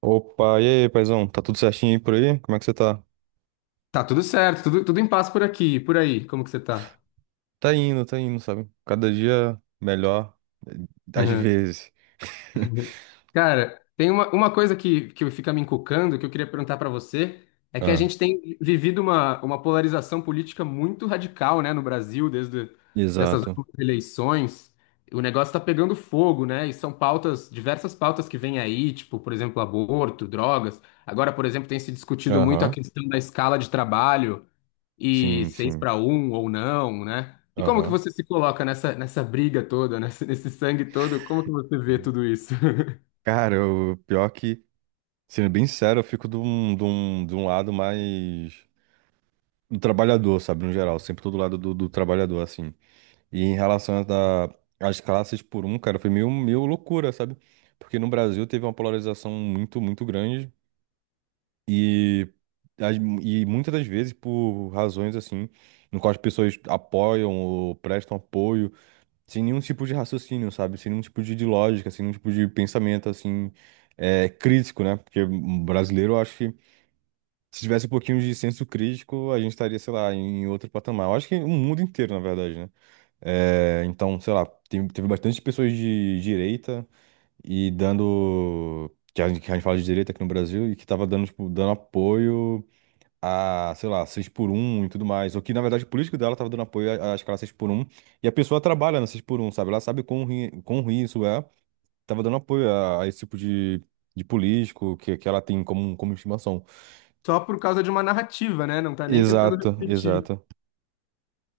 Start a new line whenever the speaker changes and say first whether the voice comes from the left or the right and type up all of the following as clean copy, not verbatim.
right: Opa, e aí, paizão? Tá tudo certinho aí por aí? Como é que você tá?
left: Tá tudo certo, tudo, tudo em paz por aqui, por aí. Como que você tá?
right: Tá indo, sabe? Cada dia melhor, eh, às vezes.
left: Cara, tem uma coisa que fica me encucando, que eu queria perguntar pra você, é que a
right: Ah,
left: gente tem vivido uma polarização política muito radical, né, no Brasil, desde dessas
right: exato.
left: últimas eleições. O negócio tá pegando fogo, né? E são pautas, diversas pautas que vêm aí, tipo, por exemplo, aborto, drogas. Agora, por exemplo, tem se discutido muito a
right: Aham.
left: questão da escala de trabalho. E
right: Sim,
left: seis
right: sim.
left: para um ou não, né? E como que
right: Aham.
left: você se coloca nessa briga toda, nesse sangue todo? Como que você vê tudo isso?
right: Cara, o pior que, sendo bem sério, eu fico de um lado mais do trabalhador, sabe, no geral. Sempre todo lado do trabalhador, assim. E em relação às classes por um, cara, foi meio, meio loucura, sabe? Porque no Brasil teve uma polarização muito, muito grande. E, as- e muitas das vezes por razões assim, no qual as pessoas apoiam ou prestam apoio, sem nenhum tipo de raciocínio, sabe? Sem nenhum tipo de lógica, sem nenhum tipo de pensamento assim, é, crítico, né? Porque um brasileiro, eu acho que se tivesse um pouquinho de senso crítico, a gente estaria, sei lá, em outro patamar. Eu acho que o mundo inteiro, na verdade, né? É, então, sei lá, teve bastante pessoas de direita e dando. Que a gente fala de direita aqui no Brasil e que tava dando, tipo, dando apoio a, sei lá, 6x1 e tudo mais. Ou que, na verdade, o político dela tava dando apoio à escala 6x1. E a pessoa trabalha na 6x1, sabe? Ela sabe quão ruim isso é. Tava dando apoio a esse tipo de político que ela tem como estimação.
left: Só por causa de uma narrativa, né? Não tá nem tentando
right: Exato,
left: refletir.
right: exato.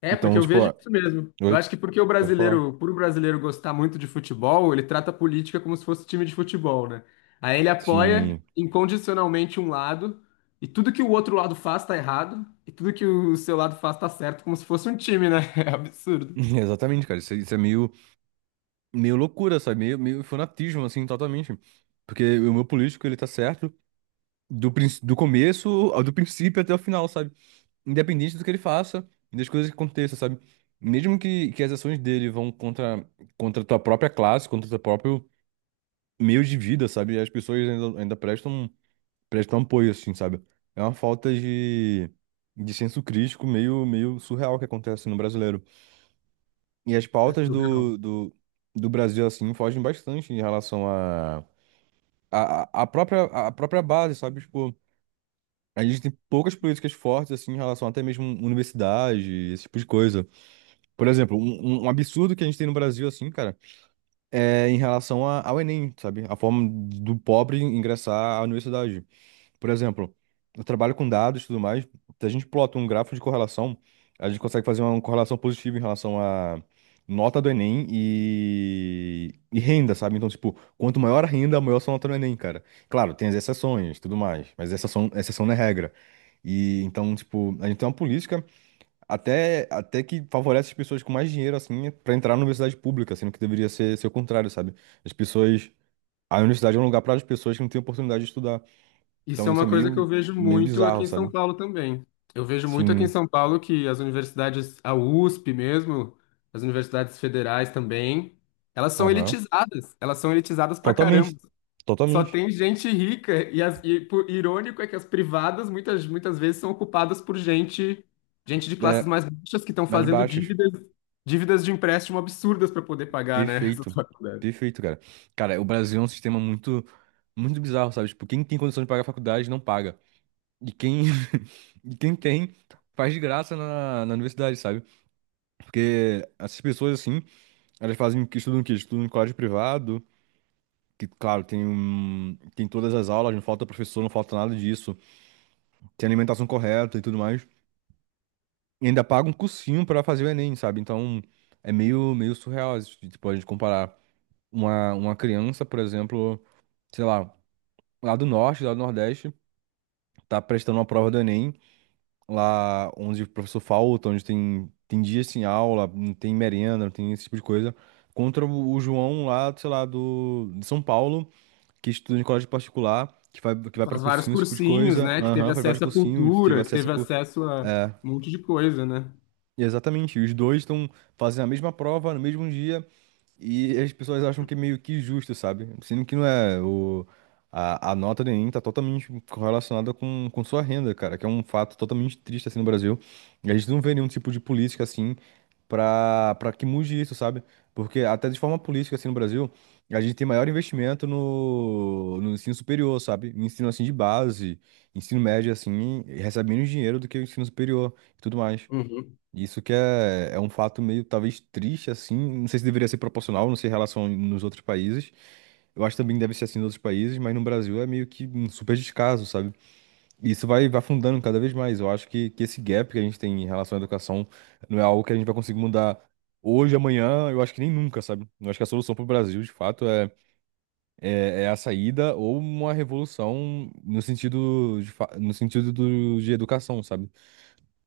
left: É, porque
right: Então,
left: eu
right: tipo,
left: vejo
right: ó,
left: isso mesmo. Eu
right: oi,
left: acho que porque o
right: pode falar.
left: brasileiro, por o brasileiro gostar muito de futebol, ele trata a política como se fosse time de futebol, né? Aí ele apoia
right: Sim.
left: incondicionalmente um lado, e tudo que o outro lado faz tá errado, e tudo que o seu lado faz tá certo, como se fosse um time, né? É absurdo.
right: Exatamente, cara. Isso é meio, meio loucura, sabe? Meio, meio fanatismo, assim, totalmente. Porque o meu político, ele tá certo do começo, do princípio até o final, sabe? Independente do que ele faça e das coisas que aconteçam, sabe? Mesmo que as ações dele vão contra, a tua própria classe, contra o teu próprio meio de vida, sabe? As pessoas ainda prestam, apoio, assim, sabe? É uma falta de senso crítico meio, meio surreal que acontece no brasileiro. E as
left: É
right: pautas
left: surreal.
right: do Brasil, assim, fogem bastante em relação à a própria base, sabe? Tipo, a gente tem poucas políticas fortes, assim, em relação até mesmo universidade, esse tipo de coisa. Por exemplo, um um absurdo que a gente tem no Brasil, assim, cara, é em relação ao Enem, sabe? A forma do pobre ingressar à universidade. Por exemplo, eu trabalho com dados e tudo mais. Se a gente plota um gráfico de correlação, a gente consegue fazer uma correlação positiva em relação à nota do Enem e renda, sabe? Então, tipo, quanto maior a renda, maior sua nota no Enem, cara. Claro, tem as exceções e tudo mais, mas exceção, exceção não é regra. E então, tipo, a gente tem uma política. Até, até que favorece as pessoas com mais dinheiro, assim, pra entrar na universidade pública, sendo que deveria ser o contrário, sabe? As pessoas. A universidade é um lugar para as pessoas que não têm oportunidade de estudar.
left: Isso
right: Então
left: é
right: isso
left: uma
right: é
left: coisa que eu
right: meio,
left: vejo
right: meio
left: muito aqui
right: bizarro,
left: em São
right: sabe?
left: Paulo também. Eu vejo muito aqui em
right: Sim.
left: São Paulo que as universidades, a USP mesmo, as universidades federais também, elas são
right: Aham.
left: elitizadas. Elas são elitizadas pra caramba.
right: Totalmente.
left: Só
right: Totalmente.
left: tem gente rica e, as, e por, irônico é que as privadas muitas vezes são ocupadas por gente, gente de classes
right: É,
left: mais baixas que estão
right: mais
left: fazendo
right: baixos.
left: dívidas, dívidas de empréstimo absurdas para poder pagar, né?
right: Perfeito. Perfeito, cara. Cara, o Brasil é um sistema muito, muito bizarro, sabe? Tipo, quem tem condição de pagar a faculdade não paga. E quem, e quem tem, faz de graça na universidade, sabe? Porque essas pessoas, assim. Elas fazem o que estudam o quê? Estudam em colégio privado, que, claro, tem todas as aulas, não falta professor, não falta nada disso. Tem alimentação correta e tudo mais. E ainda paga um cursinho pra fazer o Enem, sabe? Então, é meio, meio surreal, isso, tipo, a gente comparar uma criança, por exemplo, sei lá, lá do norte, lá do nordeste, tá prestando uma prova do Enem, lá onde o professor falta, onde tem dias sem aula, não tem merenda, não tem esse tipo de coisa, contra o João lá, sei lá, do, de São Paulo que estuda em colégio particular, que vai pra
left: Faz vários
right: cursinho, esse tipo de
left: cursinhos,
right: coisa.
left: né? Que teve
right: Aham, faz vários
left: acesso à
right: cursinhos, teve
left: cultura, que
right: acesso a.
left: teve acesso a
right: É,
left: um monte de coisa, né?
right: exatamente. Os dois estão fazendo a mesma prova no mesmo dia, e as pessoas acham que é meio que justo, sabe? Sendo que não é. A nota do Enem tá totalmente correlacionada com sua renda, cara, que é um fato totalmente triste assim no Brasil. E a gente não vê nenhum tipo de política assim pra que mude isso, sabe? Porque até de forma política assim no Brasil, a gente tem maior investimento no ensino superior, sabe? No ensino assim de base, ensino médio assim, e recebe menos dinheiro do que o ensino superior e tudo mais.
left: Uhum.
right: Isso que é, é um fato meio, talvez, triste, assim. Não sei se deveria ser proporcional, não sei em relação nos outros países. Eu acho também que deve ser assim nos outros países, mas no Brasil é meio que um super descaso, sabe? E isso vai, vai afundando cada vez mais. Eu acho que esse gap que a gente tem em relação à educação não é algo que a gente vai conseguir mudar hoje, amanhã, eu acho que nem nunca, sabe? Eu acho que a solução para o Brasil, de fato, é a saída ou uma revolução no sentido, no sentido de educação, sabe?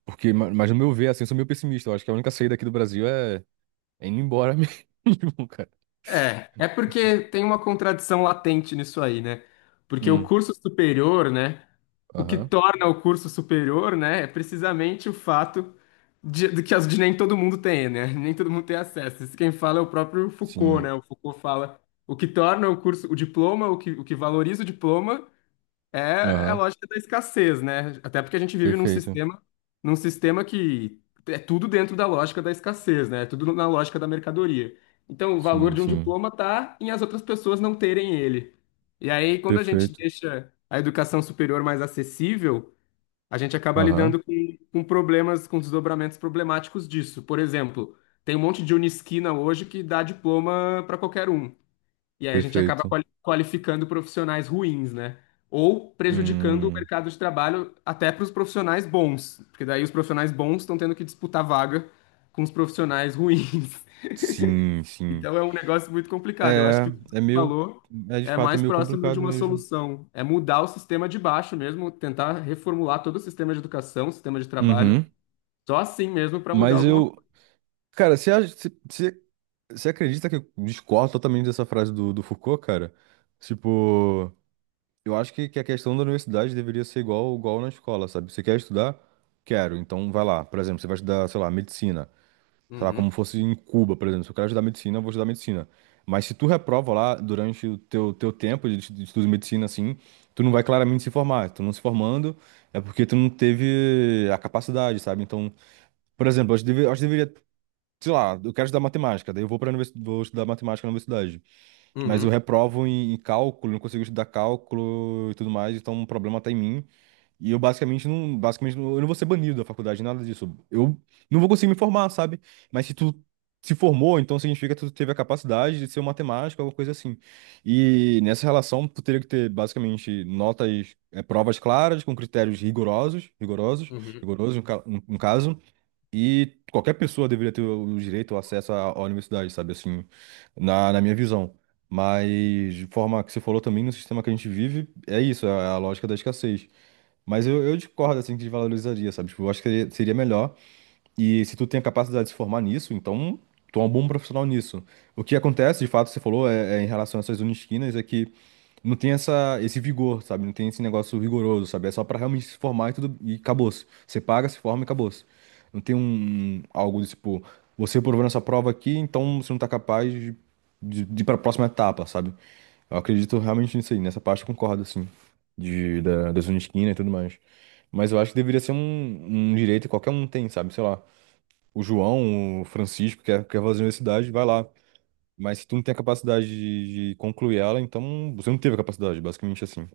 right: Porque, mas no meu ver, assim, eu sou meio pessimista. Eu acho que a única saída aqui do Brasil é indo embora mesmo, cara.
left: É, é porque tem uma contradição latente nisso aí, né? Porque o
right: Hum,
left: curso superior, né? O que
right: aham,
left: torna o curso superior, né? É precisamente o fato de que as, de nem todo mundo tem, né? Nem todo mundo tem acesso. Isso quem fala é o próprio Foucault,
right: sim,
left: né? O Foucault fala o que torna o curso, o diploma, o que valoriza o diploma. É a
right: aham,
left: lógica da escassez, né? Até porque a gente vive
right: perfeito.
left: num sistema que é tudo dentro da lógica da escassez, né? É tudo na lógica da mercadoria. Então, o valor
right: Sim,
left: de um
right: sim,
left: diploma tá em as outras pessoas não terem ele. E aí, quando a gente
right: perfeito.
left: deixa a educação superior mais acessível, a gente acaba
right: Aham,
left: lidando com problemas, com desdobramentos problemáticos disso. Por exemplo, tem um monte de Unisquina hoje que dá diploma para qualquer um. E aí a gente acaba
right: perfeito.
left: qualificando profissionais ruins, né? Ou prejudicando o
right: Hum,
left: mercado de trabalho até para os profissionais bons, porque daí os profissionais bons estão tendo que disputar vaga com os profissionais ruins.
right: sim, sim.
left: Então é um negócio muito complicado. Eu acho
right: É,
left: que o que
right: é
left: você
right: meio,
left: falou
right: é de
left: é
right: fato, é
left: mais
right: meio
left: próximo de
right: complicado
left: uma
right: mesmo.
left: solução, é mudar o sistema de baixo mesmo, tentar reformular todo o sistema de educação, sistema de trabalho,
right: Uhum.
left: só assim mesmo para mudar
right: Mas
left: alguma
right: eu,
left: coisa.
right: cara, você acha- você você- você acredita que eu discordo totalmente dessa frase do Foucault, cara? Tipo, eu acho que a questão da universidade deveria ser igual, igual na escola, sabe? Você quer estudar? Quero, então vai lá. Por exemplo, você vai estudar, sei lá, medicina. Sei lá, como
left: Uhum,
right: fosse em Cuba, por exemplo. Se eu quero estudar medicina, eu vou estudar medicina. Mas se tu reprova lá durante o teu, teu tempo de, de estudo de medicina, assim, tu não vai claramente se formar. Tu não se formando é porque tu não teve a capacidade, sabe? Então, por exemplo, eu acho que deveria, sei lá, eu quero estudar matemática, daí eu vou estudar matemática na universidade. Mas eu
left: uhum,
right: reprovo em cálculo, não consigo estudar cálculo e tudo mais, então um problema tá em mim. E eu basicamente não- eu não vou ser banido da faculdade, nada disso. Eu não vou conseguir me formar, sabe? Mas se tu se formou, então significa que tu teve a capacidade de ser um matemático, alguma coisa assim. E nessa relação, tu teria que ter basicamente notas, provas claras, com critérios rigorosos, rigorosos,
left: uhum.
right: rigorosos no caso. E qualquer pessoa deveria ter o direito ao acesso à universidade, sabe? Assim, na minha visão. Mas, de forma que você falou também, no sistema que a gente vive, é isso, é a lógica da escassez. Mas eu discordo, assim, que desvalorizaria, sabe? Tipo, eu acho que seria melhor. E se tu tem a capacidade de se formar nisso, então tu é um bom profissional nisso. O que acontece, de fato, você falou, é em relação a essas unisquinas, é que não tem essa, esse vigor, sabe? Não tem esse negócio rigoroso, sabe? É só pra realmente se formar e tudo, e acabou-se. Você paga, se forma e acabou-se. Não tem um, algo desse tipo, você aprovou nessa prova aqui, então você não tá capaz de, de ir pra próxima etapa, sabe? Eu acredito realmente nisso aí, nessa parte eu concordo, assim, das Unisquina e tudo mais. Mas eu acho que deveria ser um, um direito que qualquer um tem, sabe? Sei lá, o João, o Francisco, quer fazer a universidade, vai lá. Mas se tu não tem a capacidade de concluir ela, então você não teve a capacidade, basicamente assim.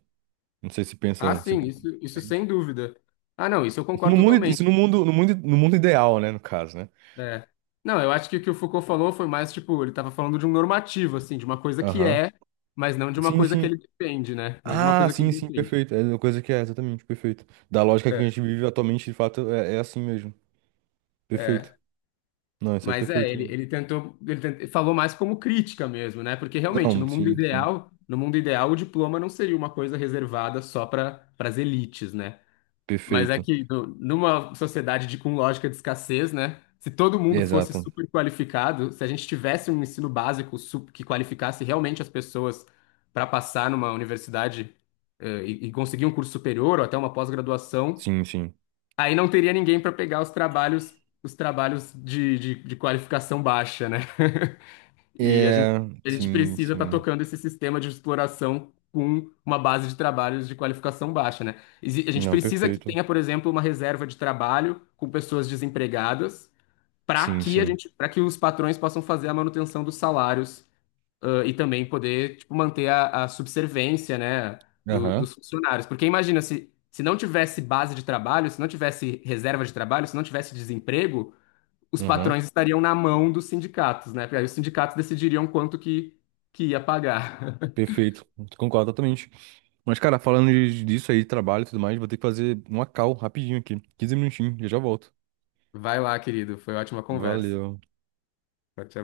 right: Não sei se
left: Ah,
right: pensa, se
left: sim,
right: pensa
left: isso sem
right: diferente.
left: dúvida. Ah, não, isso eu
right: Isso no
left: concordo
right: mundo, isso
left: totalmente.
right: no mundo, no mundo, no mundo ideal, né, no caso, né?
left: É. Não, eu acho que o Foucault falou foi mais, tipo, ele estava falando de um normativo, assim, de uma coisa que
right: Aham.
left: é, mas não de uma
right: Sim,
left: coisa que
right: sim.
left: ele defende, né? Não de uma
right: Ah,
left: coisa que ele
right: sim, sim,
left: defende.
right: perfeito. É uma coisa que é, exatamente, perfeito. Da lógica que
left: É,
right: a gente vive atualmente, de fato, é, é assim mesmo. Perfeito.
left: é.
right: Não, isso é
left: Mas é,
right: perfeito
left: ele,
right: mesmo.
left: ele tentou, ele falou mais como crítica mesmo, né? Porque realmente,
right: Não,
left: no mundo
right: sim, sim.
left: ideal, no mundo ideal, o diploma não seria uma coisa reservada só para as elites, né? Mas é
right: Perfeito.
left: que numa sociedade de, com lógica de escassez, né? Se todo mundo fosse
right: Exato.
left: super qualificado, se a gente tivesse um ensino básico que qualificasse realmente as pessoas para passar numa universidade, e conseguir um curso superior ou até uma pós-graduação,
right: Sim, sim.
left: aí não teria ninguém para pegar os trabalhos de qualificação baixa, né? E
right: É,
left: a gente
right: sim,
left: precisa estar
right: sim.
left: tocando esse sistema de exploração com uma base de trabalhos de qualificação baixa, né? A gente
right: Não,
left: precisa que
right: perfeito.
left: tenha, por exemplo, uma reserva de trabalho com pessoas desempregadas para
right: Sim,
left: que a
right: sim.
left: gente, para que os patrões possam fazer a manutenção dos salários, e também poder, tipo, manter a subservência, né,
right: Aham,
left: dos funcionários. Porque imagina se se não tivesse base de trabalho, se não tivesse reserva de trabalho, se não tivesse desemprego os
right: aham.
left: patrões estariam na mão dos sindicatos, né? Porque aí os sindicatos decidiriam quanto que ia pagar.
right: Perfeito. Concordo totalmente. Mas, cara, falando disso aí, trabalho e tudo mais, vou ter que fazer uma call rapidinho aqui. 15 minutinhos, eu já volto.
left: Vai lá, querido. Foi ótima conversa.
right: Valeu.
left: Tchau, tchau.